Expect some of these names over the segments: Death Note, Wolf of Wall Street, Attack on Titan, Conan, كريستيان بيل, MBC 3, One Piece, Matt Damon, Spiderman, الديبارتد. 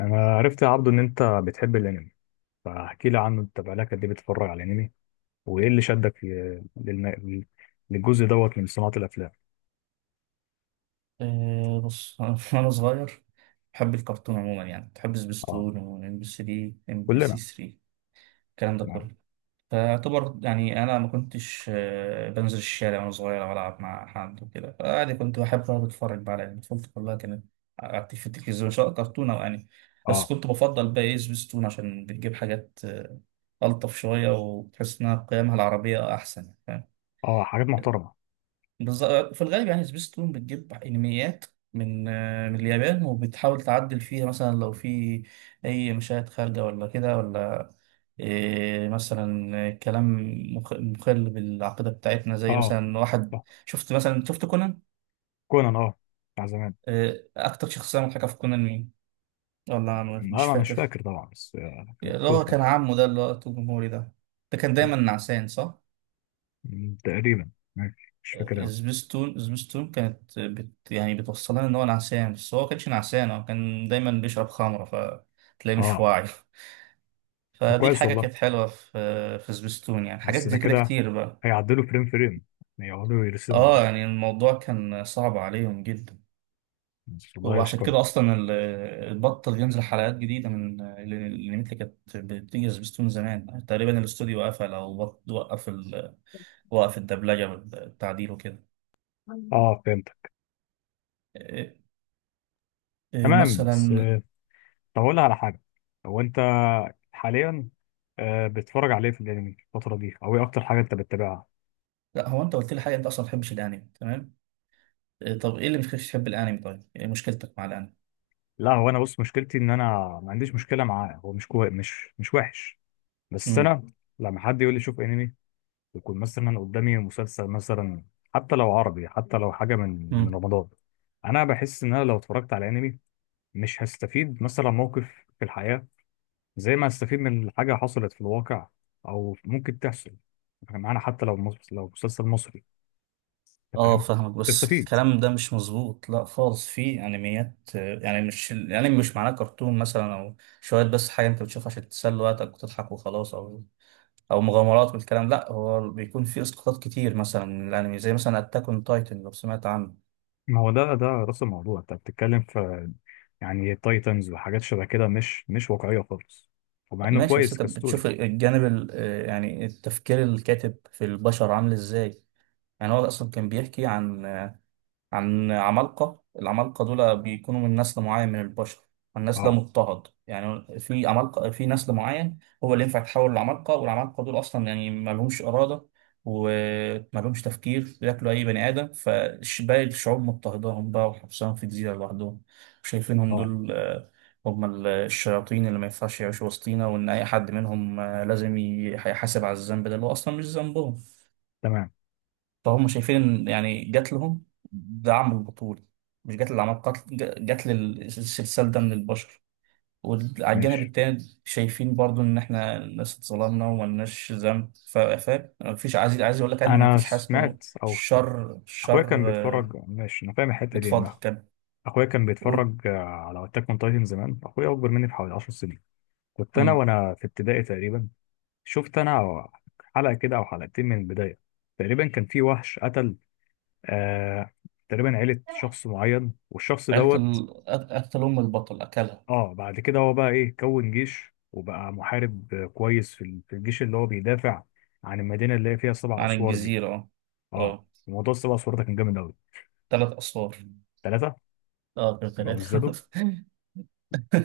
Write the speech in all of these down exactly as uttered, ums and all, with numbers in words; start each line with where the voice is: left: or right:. left: انا عرفت يا عبدو ان انت بتحب الانمي فاحكي لي عنه انت بقالك قد ايه بتتفرج على الانمي وايه اللي شدك في- للن- للجزء دوت من صناعة الافلام.
right: أه بص، أنا وأنا صغير بحب الكرتون عموما، يعني بحب
left: اه
right: سبيستون وإم بي ثلاثة إم بي سي
left: كلنا
right: ثلاثة، الكلام ده
left: تمام.
right: كله. فأعتبر يعني أنا ما كنتش أه، بنزل الشارع وأنا صغير أو ألعب مع حد وكده، فعادي كنت بحب أقعد أتفرج بقى على يعني طفولتي كلها كانت. قعدت في التلفزيون سواء كرتون أو أنمي. بس
left: اه
right: كنت بفضل بقى إيه سبيستون عشان بتجيب حاجات أه، ألطف شوية وتحس إنها قيمها العربية أحسن.
left: اه حاجات محترمة.
right: بالظبط، في الغالب يعني سبيستون بتجيب انميات من آه، من اليابان، وبتحاول تعدل فيها مثلا لو في اي مشاهد خارجه ولا كده، ولا إيه، مثلا كلام مخ- مخل بالعقيده بتاعتنا،
left: اه
right: زي مثلا واحد.
left: آه.
right: شفت مثلا شفت كونان.
left: كونان اه بتاع زمان.
right: إيه، اكتر شخصيه مضحكه في كونان مين؟ ولا أنا
left: لا
right: مش
left: انا مش
right: فاكر.
left: فاكر طبعا بس آه، كان
right: اللي
left: مكتوب
right: هو
left: حلو.
right: كان عمه ده، اللي هو الجمهوري ده، ده كان دايما
left: مم.
right: نعسان صح.
left: مم، تقريبا ماشي مش فاكر قوي.
right: سبيستون سبيستون كانت بت يعني بتوصلنا ان هو نعسان، بس هو كانش نعسان، هو كان دايما بيشرب خمرة فتلاقيه مش
left: اه
right: واعي.
left: طب
right: فدي
left: كويس
right: الحاجة
left: والله.
right: كانت حلوة في في سبيستون، يعني حاجات
left: بس ده
right: زي كده
left: كده
right: كتير بقى.
left: هيعدلوا فريم فريم يقعدوا يرسموا
right: اه
left: بقى.
right: يعني الموضوع كان صعب عليهم جدا.
left: بس الله
right: وعشان
left: يشكرهم.
right: كده اصلا ال- البطل ينزل حلقات جديده من الانميات اللي كانت بتيجي سبيستون زمان. تقريبا الاستوديو قفل او بط- وقف ال... وقف الدبلجه والتعديل وكده.
left: اه فهمت.
right: إيه- إيه
left: تمام بس
right: مثلا.
left: آه، طب أقول لك على حاجة. هو أنت حاليا آه، بتتفرج عليه في الأنمي الفترة دي؟ أو إيه أكتر حاجة أنت بتتابعها؟
right: لا هو انت قلت لي حاجه، انت اصلا ما بتحبش الانمي، تمام. آه، طب ايه اللي مخليكش تحب الانمي؟ طيب ايه مشكلتك مع الانمي؟
left: لا هو أنا بص مشكلتي إن أنا ما عنديش مشكلة معاه، هو مش كوي... مش مش وحش. بس
right: امم
left: أنا لما حد يقول لي شوف أنمي، يكون مثلا قدامي مسلسل، مثلا حتى لو عربي، حتى لو حاجة من من
right: امم
left: رمضان. أنا بحس إن أنا لو اتفرجت على أنمي مش هستفيد مثلا موقف في الحياة زي ما هستفيد من حاجة حصلت في الواقع أو ممكن تحصل معانا، حتى لو مس- لو مسلسل مصري. انت
right: اه
left: فاهم.
right: فاهمك، بس
left: تستفيد.
right: الكلام ده مش مظبوط، لا خالص. في انميات آه، يعني مش الانمي مش معناه كرتون مثلا او شويه، بس حاجه انت بتشوفها عشان تسلي وقتك وتضحك وخلاص، او او مغامرات والكلام. لا هو بيكون في اسقاطات كتير مثلا من الانمي، زي مثلا اتاك اون تايتن لو سمعت عنه.
left: ما هو ده ده راس الموضوع انت بتتكلم في يعني تايتنز وحاجات شبه كده مش مش واقعيه خالص. ومع انه
right: ماشي، بس
left: كويس
right: انت بتشوف
left: كستوري.
right: الجانب ال- آه، يعني التفكير، الكاتب في البشر عامل ازاي. يعني هو اصلا كان بيحكي عن عن عمالقة. العمالقة دول بيكونوا من نسل معين من البشر، النسل ده
left: اه
right: مضطهد. يعني في عمالقة، في نسل معين هو اللي ينفع يتحول لعمالقة، والعمالقة دول أصلا يعني ما لهمش إرادة وما لهمش تفكير، بياكلوا أي بني آدم. فباقي الشعوب مضطهداهم بقى وحبسهم في جزيرة لوحدهم، شايفينهم
left: اه
right: دول آه، هم ال- الشياطين اللي ما ينفعش يعيشوا وسطينا، وإن أي حد منهم آه، لازم يح- يحاسب على الذنب ده اللي هو أصلا مش ذنبهم.
left: تمام
right: فهم شايفين ان يعني جات لهم دعم البطول، مش جات للعمل قتل، ج- جات للسلسال ده من البشر. وعلى الجانب
left: ماشي.
right: التاني شايفين برضو ان احنا الناس اتظلمنا وملناش ذنب، ف- فاهم، مفيش عايز عايز اقول لك يعني
left: انا
right: مفيش حاجه اسمه
left: سمعت او ك-
right: شر
left: اخويا كان
right: شر
left: بيتفرج.
right: آه،
left: ماشي انا فاهم الحته دي
right: اتفضل
left: انها.
right: كمل.
left: اخويا كان
right: قول.
left: بيتفرج آه، على اتاك اون تايتن زمان. اخويا اكبر مني بحوالي 10 سنين، كنت انا
right: مم.
left: وانا في ابتدائي تقريبا. شفت انا حلقه كده او حلقتين من البدايه. تقريبا كان في وحش قتل آه تقريبا عيلة شخص معين، والشخص
right: عيلة
left: دوت
right: ال... أك- أكل أم البطل أكلها.
left: اه بعد كده هو بقى ايه كون جيش وبقى محارب آه، كويس في ال- في الجيش، اللي هو بيدافع عن المدينة اللي هي فيها سبع
right: عن
left: أسوار دي.
right: الجزيرة، اه.
left: اه
right: اه،
left: موضوع السبع أسوار ده كان جامد أوي.
right: تلات أسوار.
left: ثلاثة.
right: اه كان
left: ما هم
right: تلاتة.
left: ازدادوا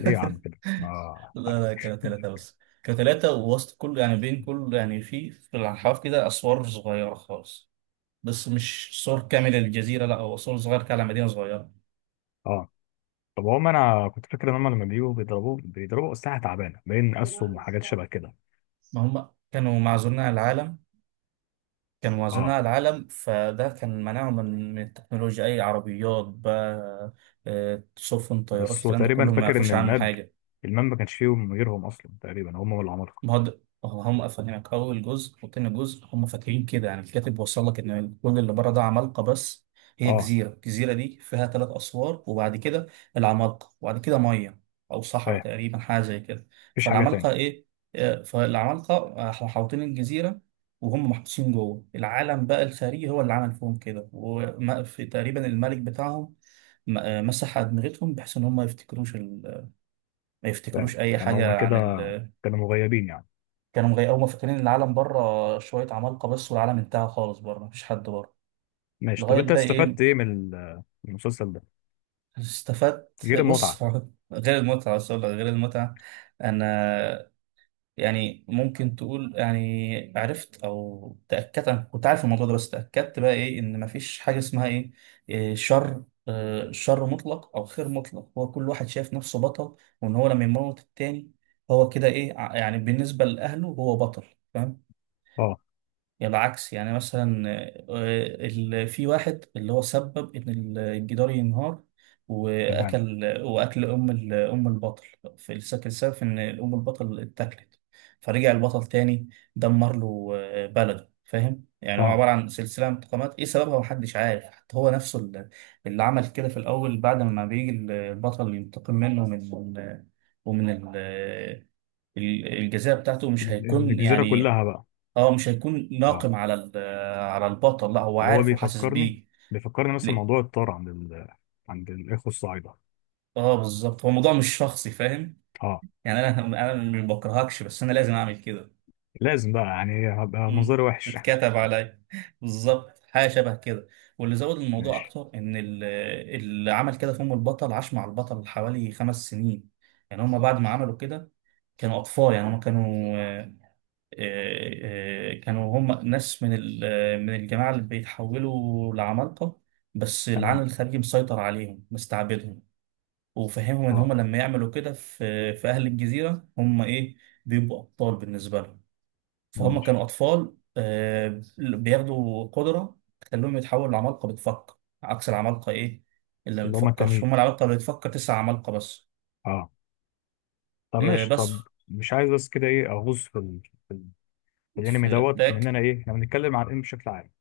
left: ليه يا عم كده؟ اه
right: لا لا كانوا ثلاثة، بس كانوا ثلاثة ووسط كل يعني بين كل يعني في في الأحواف كده أسوار صغيرة خالص. بس مش صور كاملة للجزيرة، لا هو صور صغيرة كده على مدينة صغيرة.
left: اه طب هم انا كنت فاكر ان هم لما بيجوا بيضربوا بيضربوا أسلحة تعبانة، باين أسهم وحاجات شبه كده.
right: ما هم كانوا معزولين عن العالم، كانوا معزولين
left: اه
right: عن العالم، فده كان منعهم من من التكنولوجيا. أي عربيات بقى، آه، سفن، طيارات،
left: بس هو
right: الكلام ده
left: تقريبا
right: كله ما
left: فاكر ان
right: يعرفوش عنه
left: الماب
right: حاجة.
left: الماب ما كانش فيهم غيرهم اصلا تقريبا، هم والعمالقة.
right: ما هو ده- هم افهمك، اول جزء وتاني جزء هم فاكرين كده. يعني الكاتب وصل لك ان كل اللي بره ده عمالقه بس، هي
left: اه
right: جزيره، الجزيره دي فيها ثلاث اسوار، وبعد كده العمالقه، وبعد كده ميه او صحراء
left: فاهم.
right: تقريبا حاجه زي كده.
left: مفيش حاجة تاني.
right: فالعمالقه ايه، آه، فالعمالقه آه، محاوطين الجزيره، وهم محبوسين جوه. العالم بقى الخارجي هو اللي عمل فيهم كده، وفي تقريبا الملك بتاعهم م- آه، مسح ادمغتهم بحيث ان هم ما يفتكروش ال... ما
left: فاهم
right: يفتكروش اي
left: يعني هم
right: حاجه
left: كده
right: عن.
left: كانوا مغيبين يعني.
right: كانوا مغيقوا فاكرين إن العالم بره شوية عمالقة بس، والعالم انتهى خالص بره، مفيش حد بره.
left: ماشي طب
right: لغاية
left: انت
right: بقى
left: استفدت
right: إيه.
left: ايه من ال- من المسلسل ده
right: استفدت،
left: غير
right: بص،
left: المتعة؟
right: غير المتعة بس أقول لك، غير المتعة. أنا يعني ممكن تقول يعني عرفت أو تأكدت، أنا كنت عارف الموضوع ده بس تأكدت بقى إيه، إن مفيش حاجة اسمها إيه إيه، شر آه، شر مطلق أو خير مطلق. هو كل واحد شايف نفسه بطل، وإن هو لما يموت التاني هو كده إيه ع- يعني بالنسبة لأهله هو بطل، فاهم؟
left: اه
right: يعني العكس يعني مثلا آه، ال- في واحد اللي هو سبب ان ال- الجدار ينهار،
left: تمام.
right: واكل واكل ام ال- ام البطل. في السك- السبب ان ام البطل اتاكلت، فرجع البطل تاني دمر له آه، بلده. فاهم يعني هو
left: اه
right: عباره عن سلسله من انتقامات، ايه سببها محدش عارف، حتى هو نفسه اللي اللي عمل كده في الاول. بعد ما بيجي البطل ينتقم منه، من ومن ال- ال- الجزاء بتاعته مش
left: ال-
right: هيكون
left: الجزيرة
right: يعني.
left: كلها بقى.
right: اه مش هيكون
left: اه
right: ناقم على ال- على البطل، لا هو
left: هو
right: عارف وحاسس
left: بيفكرني
right: بيه.
left: بيفكرني مثلا
right: ليه،
left: موضوع الطار عند ال... عند الاخوة الصعيدة.
right: اه بالظبط، هو الموضوع مش شخصي، فاهم.
left: اه
right: يعني انا انا ما بكرهكش، بس انا لازم اعمل كده.
left: لازم بقى يعني هبقى منظري
right: امم،
left: وحش.
right: اتكتب عليا، بالظبط حاجه شبه كده. واللي زود الموضوع
left: ماشي.
right: اكتر ان ال- اللي عمل كده في ام البطل عاش مع البطل حوالي خمس سنين. يعني هم بعد ما عملوا كده كانوا اطفال، يعني هم كانوا آه، آه، كانوا هم ناس من ال- من الجماعة اللي بيتحولوا لعمالقة، بس العالم
left: تمام.
right: الخارجي مسيطر عليهم مستعبدهم. وفهمهم ان
left: اه
right: هم لما يعملوا كده في في اهل الجزيرة هم ايه، بيبقوا ابطال بالنسبة لهم. فهم
left: ماشي.
right: كانوا اطفال آه، بياخدوا قدرة تخليهم يتحولوا لعمالقة بتفكر، عكس العمالقة ايه اللي ما
left: اللي هما
right: بتفكرش،
left: التانيين.
right: هم العمالقة اللي بتفكر تسع عمالقة بس.
left: اه طب
right: آه،
left: ماشي، طب
right: بس
left: مش عايز بس كده ايه اغوص في ال... في ال- في الانمي
right: في
left: دوت من
right: اتاك،
left: انا ايه، احنا بنتكلم عن الانمي بشكل عام.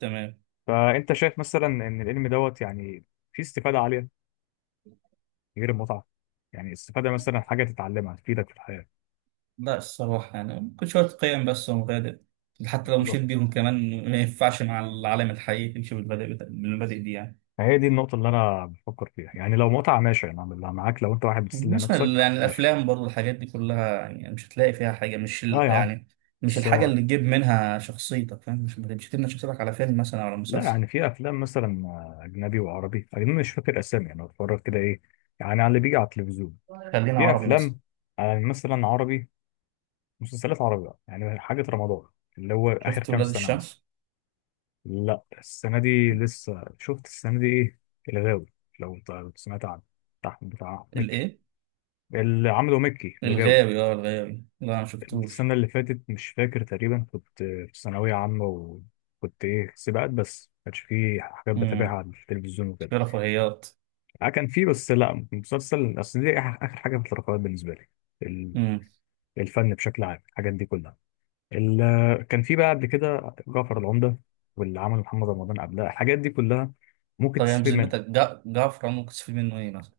right: تمام.
left: فانت شايف مثلا ان العلم دوت يعني فيه استفاده عاليه غير المتعه؟ يعني استفاده مثلا حاجه تتعلمها تفيدك في الحياه.
right: لا الصراحة يعني كل شوية قيم بس ومبادئ، حتى لو مشيت
left: بالظبط.
right: بيهم كمان ما ينفعش مع العالم الحقيقي تمشي بالمبادئ بتا- بالمبادئ دي يعني.
left: فهي دي النقطه اللي انا بفكر فيها، يعني لو متعه ماشي انا أعملها معاك، لو انت واحد بتسلي
right: مثلا
left: نفسك
right: يعني
left: ماشي.
right: الأفلام برضو الحاجات دي كلها، يعني مش هتلاقي فيها حاجة مش
left: لا
right: ال-
left: يا عم.
right: يعني مش الحاجة
left: سوا.
right: اللي تجيب منها شخصيتك، فاهم، مش مش تبني شخصيتك على فيلم مثلا أو على
left: لا
right: مسلسل.
left: يعني في افلام مثلا آه، اجنبي وعربي، اجنبي مش فاكر اسامي، انا بتفرج كده ايه يعني، على اللي بيجي على التلفزيون.
right: خلينا
left: في
right: عربي مثلا،
left: افلام آه، مثلا عربي، مسلسلات عربي بقى، يعني حاجه رمضان اللي هو اخر
right: شفت
left: كام
right: ولاد
left: سنه مثلا.
right: الشمس؟
left: لا السنة دي لسه. شفت السنة دي إيه؟ الغاوي، لو أنت كنت سمعت عنه، بتاع بتاع مكي
right: الإيه؟
left: اللي عمله مكي اللي جاوي.
right: الغاوي؟ اه الغاوي، لا ما شفتوش.
left: السنة اللي فاتت مش فاكر، تقريبا كنت في ثانوية عامة، وكنت إيه سباقات بس ما كانش فيه حاجات بتابعها
right: امم،
left: على التلفزيون وكده.
right: في رفاهيات.
left: آه، كان فيه بس لا مسلسل، أصل دي آخر آخر حاجة في الرقابات بالنسبة لي، ال-
right: امم،
left: الفن بشكل عام الحاجات دي كلها. ال- كان فيه بقى قبل كده جعفر العمدة واللي عمله محمد رمضان قبلها، الحاجات دي كلها ممكن
right: طب يعني
left: تستفيد
right: بذمتك
left: منها.
right: جع- جعفر عمر كنت تستفيد منه إيه مثلا؟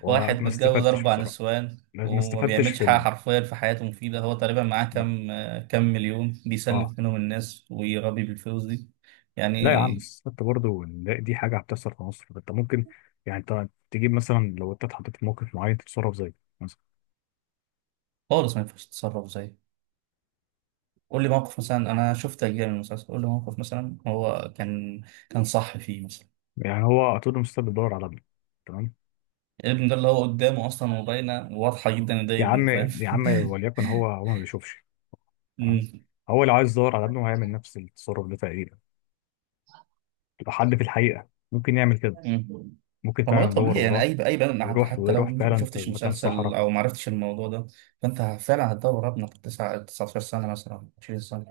left: وما
right: واحد متجوز
left: استفدتش
right: أربع
left: بصراحة.
right: نسوان
left: لا- ما
right: وما
left: استفدتش
right: بيعملش
left: في
right: حاجة
left: ال...
right: حرفيا في حياته مفيدة، هو تقريبا معاه
left: مم.
right: كام آه، كام مليون
left: اه
right: بيسلف منهم الناس ويربي بالفلوس دي،
left: لا يا عم
right: يعني.
left: بس استفدت برضه ان لا- دي حاجة هتحصل في مصر، انت ممكن يعني انت تجيب مثلا، لو انت اتحطيت في موقف معين تتصرف زيه مثلا.
right: خالص ما ينفعش تتصرف زيه. قول لي موقف مثلا، أنا شفت أجزاء من المسلسل، قول لي موقف مثلا هو كان، كان صح فيه مثلا.
left: يعني هو طول المستقبل بيدور على ابنه. تمام.
right: الابن ده اللي هو قدامه أصلا، وباينة وواضحة جدا إن ده
left: يا
right: ابنه،
left: عم
right: فاهم.
left: يا عم وليكن، هو هو ما بيشوفش. تمام. هو لو عايز يدور على ابنه هيعمل نفس التصرف ده تقريبا، لو حد في الحقيقة ممكن يعمل كده.
right: مم.
left: ممكن
right: طب ما
left: فعلا
right: ده
left: يدور
right: طبيعي يعني
left: وراه.
right: اي اي بني آدم، حتى
left: ويروح
right: حتى لو
left: ويروح
right: ما
left: فعلا في
right: شفتش
left: مكان
right: مسلسل
left: الصحراء.
right: او ما عرفتش الموضوع ده، فانت فعلا هتدور ابنك تسعة تسعة عشر سنه مثلا عشرين سنه،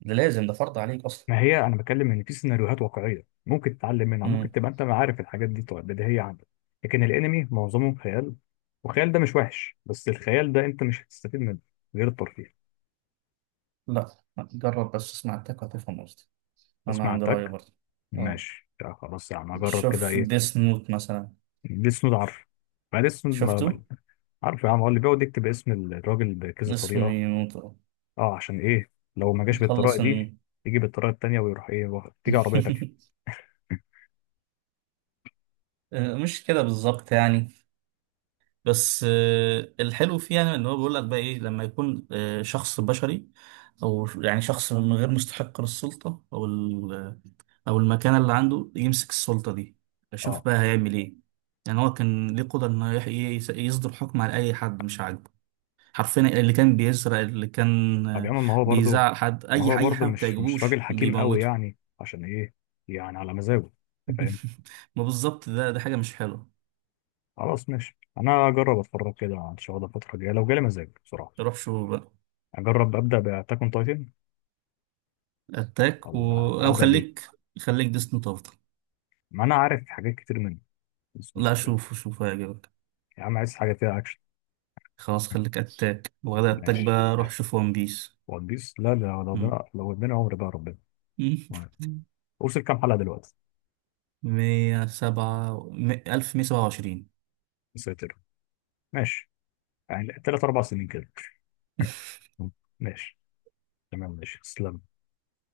right: ده لازم، ده فرض عليك اصلا.
left: ما هي انا بتكلم ان في سيناريوهات واقعيه ممكن تتعلم منها، ممكن
right: مم.
left: تبقى انت عارف الحاجات دي طو- بديهيه عندك. لكن الانمي معظمه خيال، والخيال ده مش وحش، بس الخيال ده انت مش هتستفيد منه غير الترفيه.
right: لا جرب بس اسمع التك وهتفهم قصدي، انا
left: اسمع
right: عندي راي
left: تك
right: برضه. اه
left: ماشي، يا خلاص يا عم اجرب كده
right: شوف
left: ايه.
right: ديس نوت مثلا.
left: ديس نوت عارف. ما ديس نوت ما... ما-
right: شفته.
left: عارف يا عم، هو اللي بيقعد يكتب اسم الراجل بكذا
right: اسمه
left: طريقه.
right: نوت، آه.
left: اه عشان ايه، لو ما جاش بالطريقه
right: يخلص
left: دي
right: إن...
left: يجي بالطريقه التانيه، ويروح ايه واخد- تيجي عربيه تاكله.
right: مش كده بالظبط يعني، بس آه، الحلو فيه يعني ان هو بيقول لك بقى ايه، لما يكون آه، شخص بشري، او يعني شخص من غير مستحق للسلطه او ال- آه، او المكانه اللي عنده يمسك السلطه دي، اشوف
left: اه
right: بقى هيعمل ايه. يعني هو كان ليه قدره انه يح- يس- يصدر حكم على اي حد مش عاجبه، حرفيا اللي كان بيسرق، اللي كان
left: طب يا
right: آه،
left: عم ما هو برضه،
right: بيزعل حد،
left: ما
right: اي
left: هو
right: اي حاجه
left: برضه
right: ما
left: مش مش راجل
right: بتعجبوش
left: حكيم قوي،
right: بيموته.
left: يعني عشان ايه يعني على مزاجه. انت فاهم.
right: ما بالظبط، ده ده حاجه مش حلوه.
left: خلاص ماشي انا اجرب اتفرج كده ان شاء الله الفتره الجايه لو جالي مزاج بصراحه.
right: روح شوف بقى
left: اجرب ابدا باتاك اون تايتن
right: اتاك و...
left: ولا
right: او
left: ابدا بايه؟
right: خليك، خليك ديسني.
left: ما انا عارف حاجات كتير منه. بسم الله
right: لا
left: الرحمن الرحيم.
right: شوفه، شوفه هيعجبك.
left: يا عم عايز حاجه فيها اكشن.
right: خلاص خليك اتاك، وغدا اتاك
left: ماشي.
right: بقى روح شوف ون بيس.
left: ون بيس لا لا، لو
right: مم.
left: ده لو اداني عمر بقى ربنا. تمام. وصل كام حلقه دلوقتي؟
right: مية سبعة، ألف مية سبعة وعشرين.
left: يا ساتر. ماشي. يعني ثلاث اربع سنين كده. ماشي تمام ماشي تسلم.